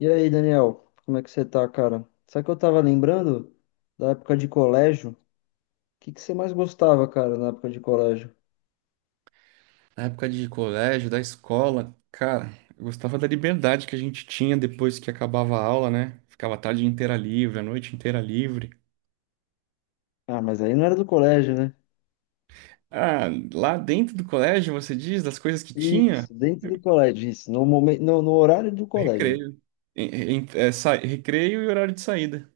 E aí, Daniel, como é que você tá, cara? Sabe que eu tava lembrando da época de colégio? O que você mais gostava, cara, na época de colégio? Na época de colégio, da escola, cara, eu gostava da liberdade que a gente tinha depois que acabava a aula, né? Ficava a tarde inteira livre, a noite inteira livre. Ah, mas aí não era do colégio, né? Ah, lá dentro do colégio, você diz, das coisas que tinha? Isso, dentro do colégio, isso, no momento, no horário do colégio. Recreio. Recreio e horário de saída.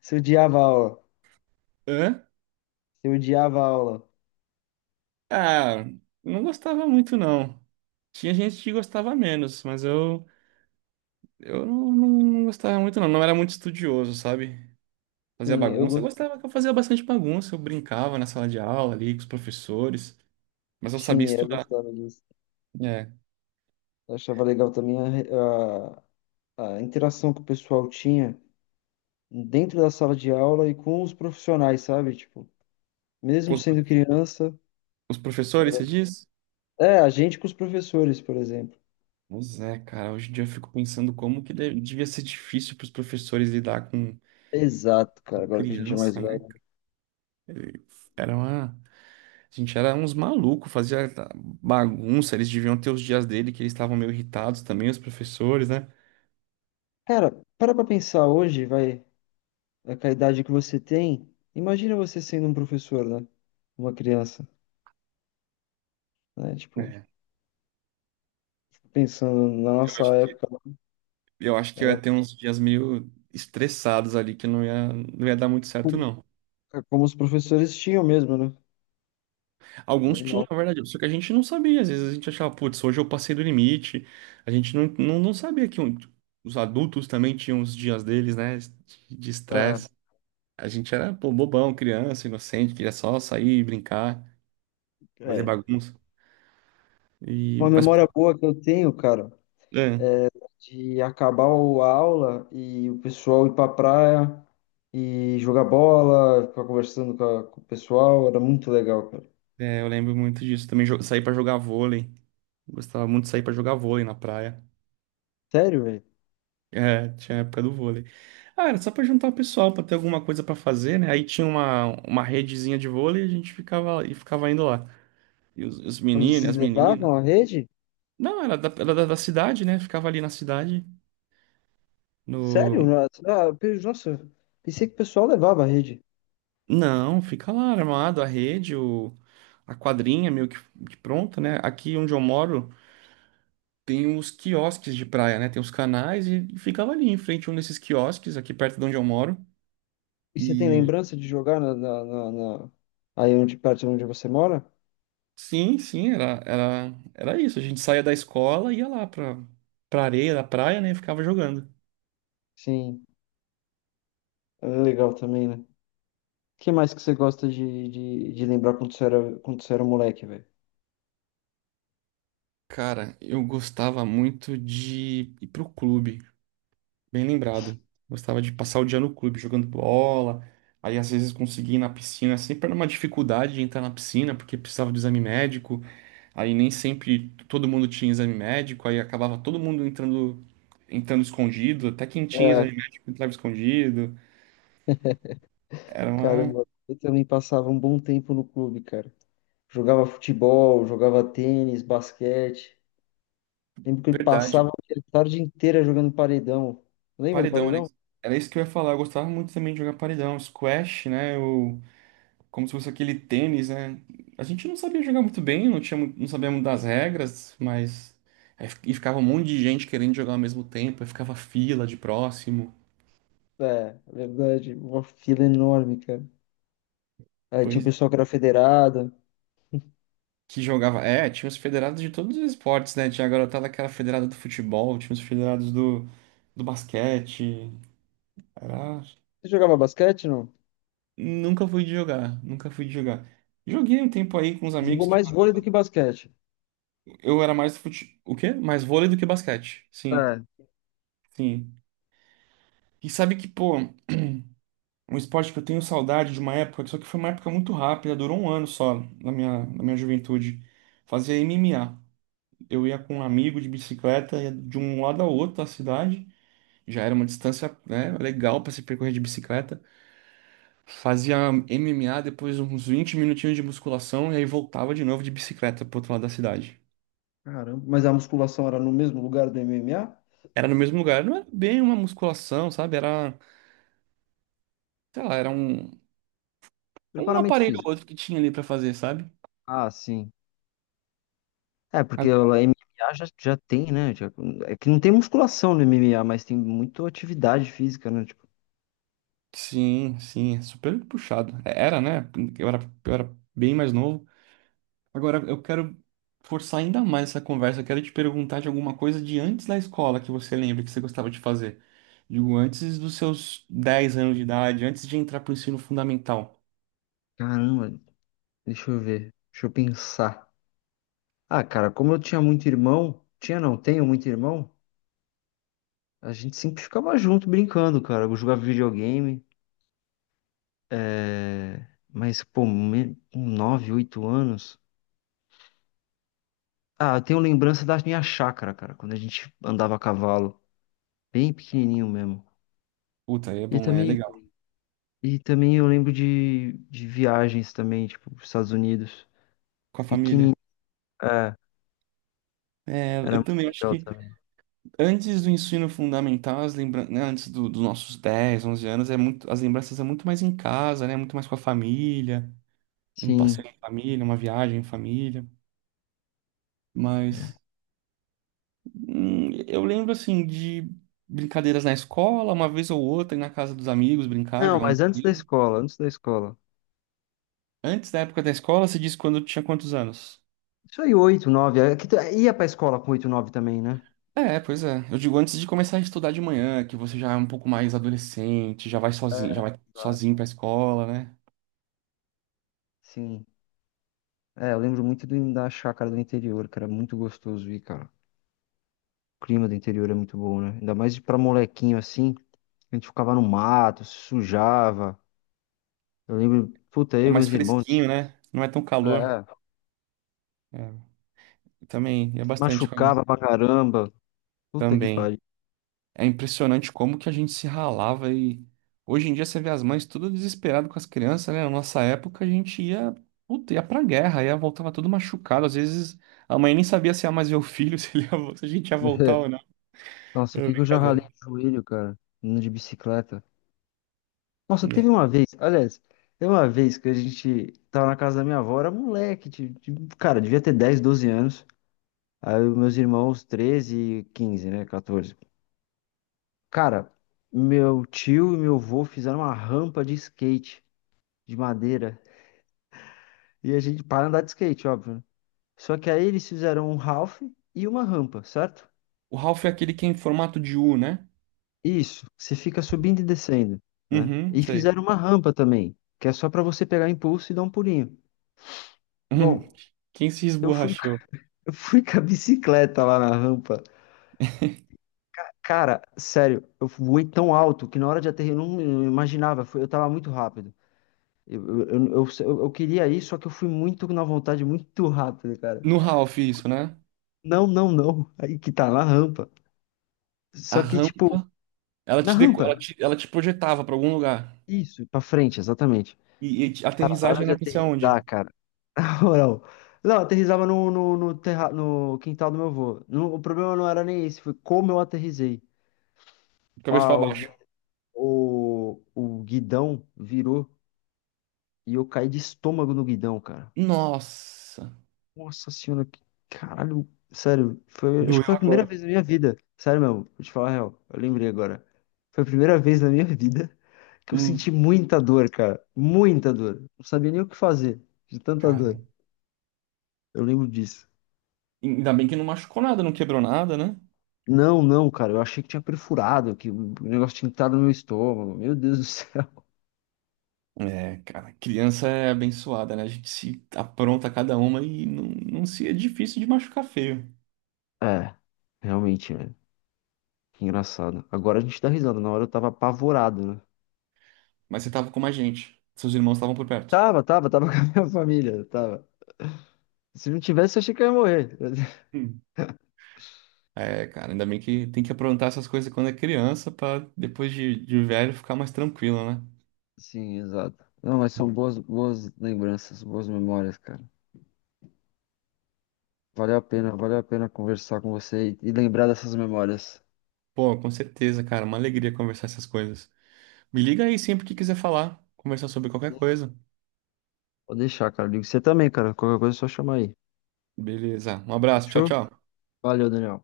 Você odiava a aula, Hã? você odiava a aula. Ah, não gostava muito, não. Tinha gente que gostava menos, mas eu, eu não, não não gostava muito, não. Não era muito estudioso, sabe? Fazia Sim, eu bagunça. Eu gost... gostava que eu fazia bastante bagunça. Eu brincava na sala de aula ali com os professores, mas eu sabia Sim, eu estudar. gostava disso. É. Eu achava legal também a interação que o pessoal tinha dentro da sala de aula e com os profissionais, sabe? Tipo, Com mesmo sendo criança. os professores, você diz? É, a gente com os professores, por exemplo. Pois é, cara. Hoje em dia eu fico pensando como que devia ser difícil para os professores lidar com Exato, cara, agora que a gente é mais criança, né? velho. Era uma... A gente era uns malucos, fazia bagunça. Eles deviam ter os dias dele que eles estavam meio irritados também, os professores, né? Cara, para pra pensar hoje, vai, é, com a idade que você tem, imagina você sendo um professor, né? Uma criança, né? Tipo, É. pensando na Eu nossa acho que, época, eu acho que eu era ia ter uns dias meio estressados ali, que não ia dar muito certo, como, não. é como os professores tinham mesmo, né? Alguns tinham, Normal. na verdade, só que a gente não sabia. Às vezes a gente achava, putz, hoje eu passei do limite. A gente não, não, não sabia que os adultos também tinham os dias deles, né, de É, estresse. A gente era, pô, bobão, criança, inocente, queria só sair, brincar, fazer é. bagunça. E, Uma mas, memória pô, boa que eu tenho, cara, é, de acabar a aula e o pessoal ir pra praia e jogar bola, ficar conversando com, com o pessoal, era muito legal, cara. Eu lembro muito disso. Também saí pra jogar vôlei. Gostava muito de sair pra jogar vôlei na praia. Sério, velho? É, tinha a época do vôlei. Ah, era só pra juntar o pessoal, pra ter alguma coisa pra fazer, né? Aí tinha uma redezinha de vôlei e e ficava indo lá. E os Mas meninos, vocês as meninas. levavam a rede? Não, da cidade, né? Ficava ali na cidade. No... Sério? Nossa, nossa, pensei que o pessoal levava a rede. Não, fica lá armado, a rede, o, a quadrinha meio que pronta, né? Aqui onde eu moro tem os quiosques de praia, né? Tem os canais e ficava ali em frente a um desses quiosques, aqui perto de onde eu moro. E você tem E lembrança de jogar na aí onde perto de onde você mora? sim, sim, era isso. A gente saía da escola e ia lá pra, pra areia da praia, né? E ficava jogando. Sim, é legal também, né? O que mais que você gosta de lembrar quando você era moleque, velho? Cara, eu gostava muito de ir pro clube, bem lembrado. Gostava de passar o dia no clube jogando bola. Aí às vezes conseguia ir na piscina, é sempre era uma dificuldade de entrar na piscina porque precisava do exame médico. Aí nem sempre todo mundo tinha exame médico, aí acabava todo mundo entrando escondido, até quem tinha É, exame médico entrava escondido. Era uma caramba, eu também passava um bom tempo no clube, cara. Jogava futebol, jogava tênis, basquete. Lembro que eu passava verdade. a tarde inteira jogando paredão. Lembra do Paredão, era paredão? era isso que eu ia falar. Eu gostava muito também de jogar paredão, squash, né? Ou como se fosse aquele tênis, né? A gente não sabia jogar muito bem, não tinha, não sabíamos das regras, mas aí fi- e ficava um monte de gente querendo jogar ao mesmo tempo, aí ficava fila de próximo. É, verdade. Uma fila enorme, cara. Aí tinha um Pois pessoal que era federado. que jogava. É, tinha os federados de todos os esportes, né? Tinha a garotada que era federada do futebol, tinha os federados do, do basquete. Era... Você jogava basquete, não? Nunca fui de jogar, nunca fui de jogar. Joguei um tempo aí com os amigos Jogou que mais vôlei do que basquete. eu era mais o quê? Mais vôlei do que basquete. Sim, É. sim. E sabe que, pô, um esporte que eu tenho saudade de uma época, só que foi uma época muito rápida, durou um ano só, na minha juventude. Fazia MMA. Eu ia com um amigo de bicicleta, ia de um lado ao outro da cidade. Já era uma distância, né, legal pra se percorrer de bicicleta. Fazia MMA, depois uns 20 minutinhos de musculação, e aí voltava de novo de bicicleta pro outro lado da cidade. Caramba, mas a musculação era no mesmo lugar do MMA? Era no mesmo lugar, não era bem uma musculação, sabe? Era sei lá, era um, um Preparamento aparelho ou físico. outro que tinha ali pra fazer, sabe? Ah, sim. É, porque Ah, o MMA já tem, né? É que não tem musculação no MMA, mas tem muita atividade física, né? Tipo, sim, sim, é super puxado. É, era, né? Eu era, eu era bem mais novo. Agora eu quero forçar ainda mais essa conversa. Eu quero te perguntar de alguma coisa de antes da escola que você lembra que você gostava de fazer. Digo, antes dos seus 10 anos de idade, antes de entrar pro ensino fundamental. caramba, deixa eu ver. Deixa eu pensar. Ah, cara, como eu tinha muito irmão, tinha não, tenho muito irmão, a gente sempre ficava junto brincando, cara. Eu jogava videogame. É, mas, pô, com 9, 8 anos. Ah, eu tenho lembrança da minha chácara, cara, quando a gente andava a cavalo, bem pequenininho mesmo. Puta, aí é E bom, aí é também, legal. e também eu lembro de viagens também, tipo, para Estados Unidos. Com a família. Pequenininho, é, É, era eu muito também acho legal que também. antes do ensino fundamental, as lembra... né, dos nossos 10, 11 anos, é muito... as lembranças é muito mais em casa, né? Muito mais com a família, um passeio Sim. em família, uma viagem em família. Mas eu lembro, assim, de brincadeiras na escola, uma vez ou outra, ir na casa dos amigos, brincar, Não, jogar um mas antes da videogame. escola, antes da escola. Antes da época da escola, você disse quando eu tinha quantos anos? Isso aí, 8 9. Ia pra escola com 8 9 também, né? É, pois é. Eu digo antes de começar a estudar de manhã, que você já é um pouco mais adolescente, já vai sozinho Exato. pra escola, né? Sim. É, eu lembro muito do, da chácara do interior, que era muito gostoso ir, cara. O clima do interior é muito bom, né? Ainda mais pra molequinho assim. A gente ficava no mato, se sujava. Eu lembro, puta, É eu e mais meus fresquinho, irmãos. né? Não é tão calor. É. É, também, é Se bastante calor. machucava pra caramba. Puta que Também. pariu. É impressionante como que a gente se ralava e hoje em dia você vê as mães tudo desesperado com as crianças, né? Na nossa época a gente ia, puta, ia pra guerra, ia voltava tudo machucado. Às vezes a mãe nem sabia se ia mais ver o filho, se, ele se a gente ia voltar ou não. Nossa, o É que que eu já ralei brincadeira. o joelho, cara, andando de bicicleta. Nossa, É. teve uma vez, aliás, teve uma vez que a gente tava na casa da minha avó, era moleque, cara, devia ter 10 12 anos. Aí os meus irmãos, 13 e 15, né, 14. Cara, meu tio e meu avô fizeram uma rampa de skate de madeira e a gente para andar de skate, óbvio, né? Só que aí eles fizeram um half e uma rampa, certo? O Ralph é aquele que é em formato de U, né? Isso, você fica subindo e descendo, né? Uhum, E sei. fizeram uma rampa também, que é só pra você pegar impulso e dar um pulinho. Uhum. Bom, Quem se eu fui, esborrachou? eu fui com a bicicleta lá na rampa. Cara, sério, eu voei tão alto que na hora de aterrar eu não imaginava, eu tava muito rápido. Eu queria ir, só que eu fui muito na vontade, muito rápido, cara. No Ralph, isso, né? Não, não, não. Aí que tá na rampa. A Só que, tipo, rampa. Na rampa. Ela ela te projetava pra algum lugar. Isso, pra frente, exatamente. E, e a Cara, na aterrissagem hora de era pra ser aterrissar, aonde? cara. Na moral. Não, eu aterrissava no terra, no quintal do meu avô. Não, o problema não era nem esse, foi como eu aterrissei. De cabeça pra Ah, o, vi- baixo. O guidão virou e eu caí de estômago no guidão, cara. Nossa, Nossa senhora, que caralho, sério, foi, acho doeu que foi a primeira agora. vez na minha vida, sério mesmo, vou te falar a real, eu lembrei agora. Foi a primeira vez na minha vida que eu senti Hum, muita dor, cara, muita dor. Não sabia nem o que fazer de tanta dor. cara, Eu lembro disso. ainda bem que não machucou nada, não quebrou nada, né? Não, não, cara, eu achei que tinha perfurado, que o negócio tinha entrado no meu estômago. Meu Deus do céu. É, cara, criança é abençoada, né? A gente se apronta cada uma não se é difícil de machucar feio. É, realmente, né? Que engraçado. Agora a gente tá risada, na hora eu tava apavorado, né? Mas você tava com mais gente. Seus irmãos estavam por perto. Tava, tava, tava com a minha família, tava. Se não tivesse, eu achei que eu ia morrer. Hum. É, cara, ainda bem que tem que aprontar essas coisas quando é criança pra depois de velho ficar mais tranquilo, né? Sim, exato. Não, mas são boas, boas lembranças, boas memórias, cara. Valeu a pena conversar com você e lembrar dessas memórias. Pô, com certeza, cara. Uma alegria conversar essas coisas. Me liga aí sempre que quiser falar, conversar sobre qualquer coisa. Vou deixar, cara. Digo você também, cara. Qualquer coisa é só chamar aí. Beleza. Um abraço. Tchau, Fechou? tchau. Valeu, Daniel.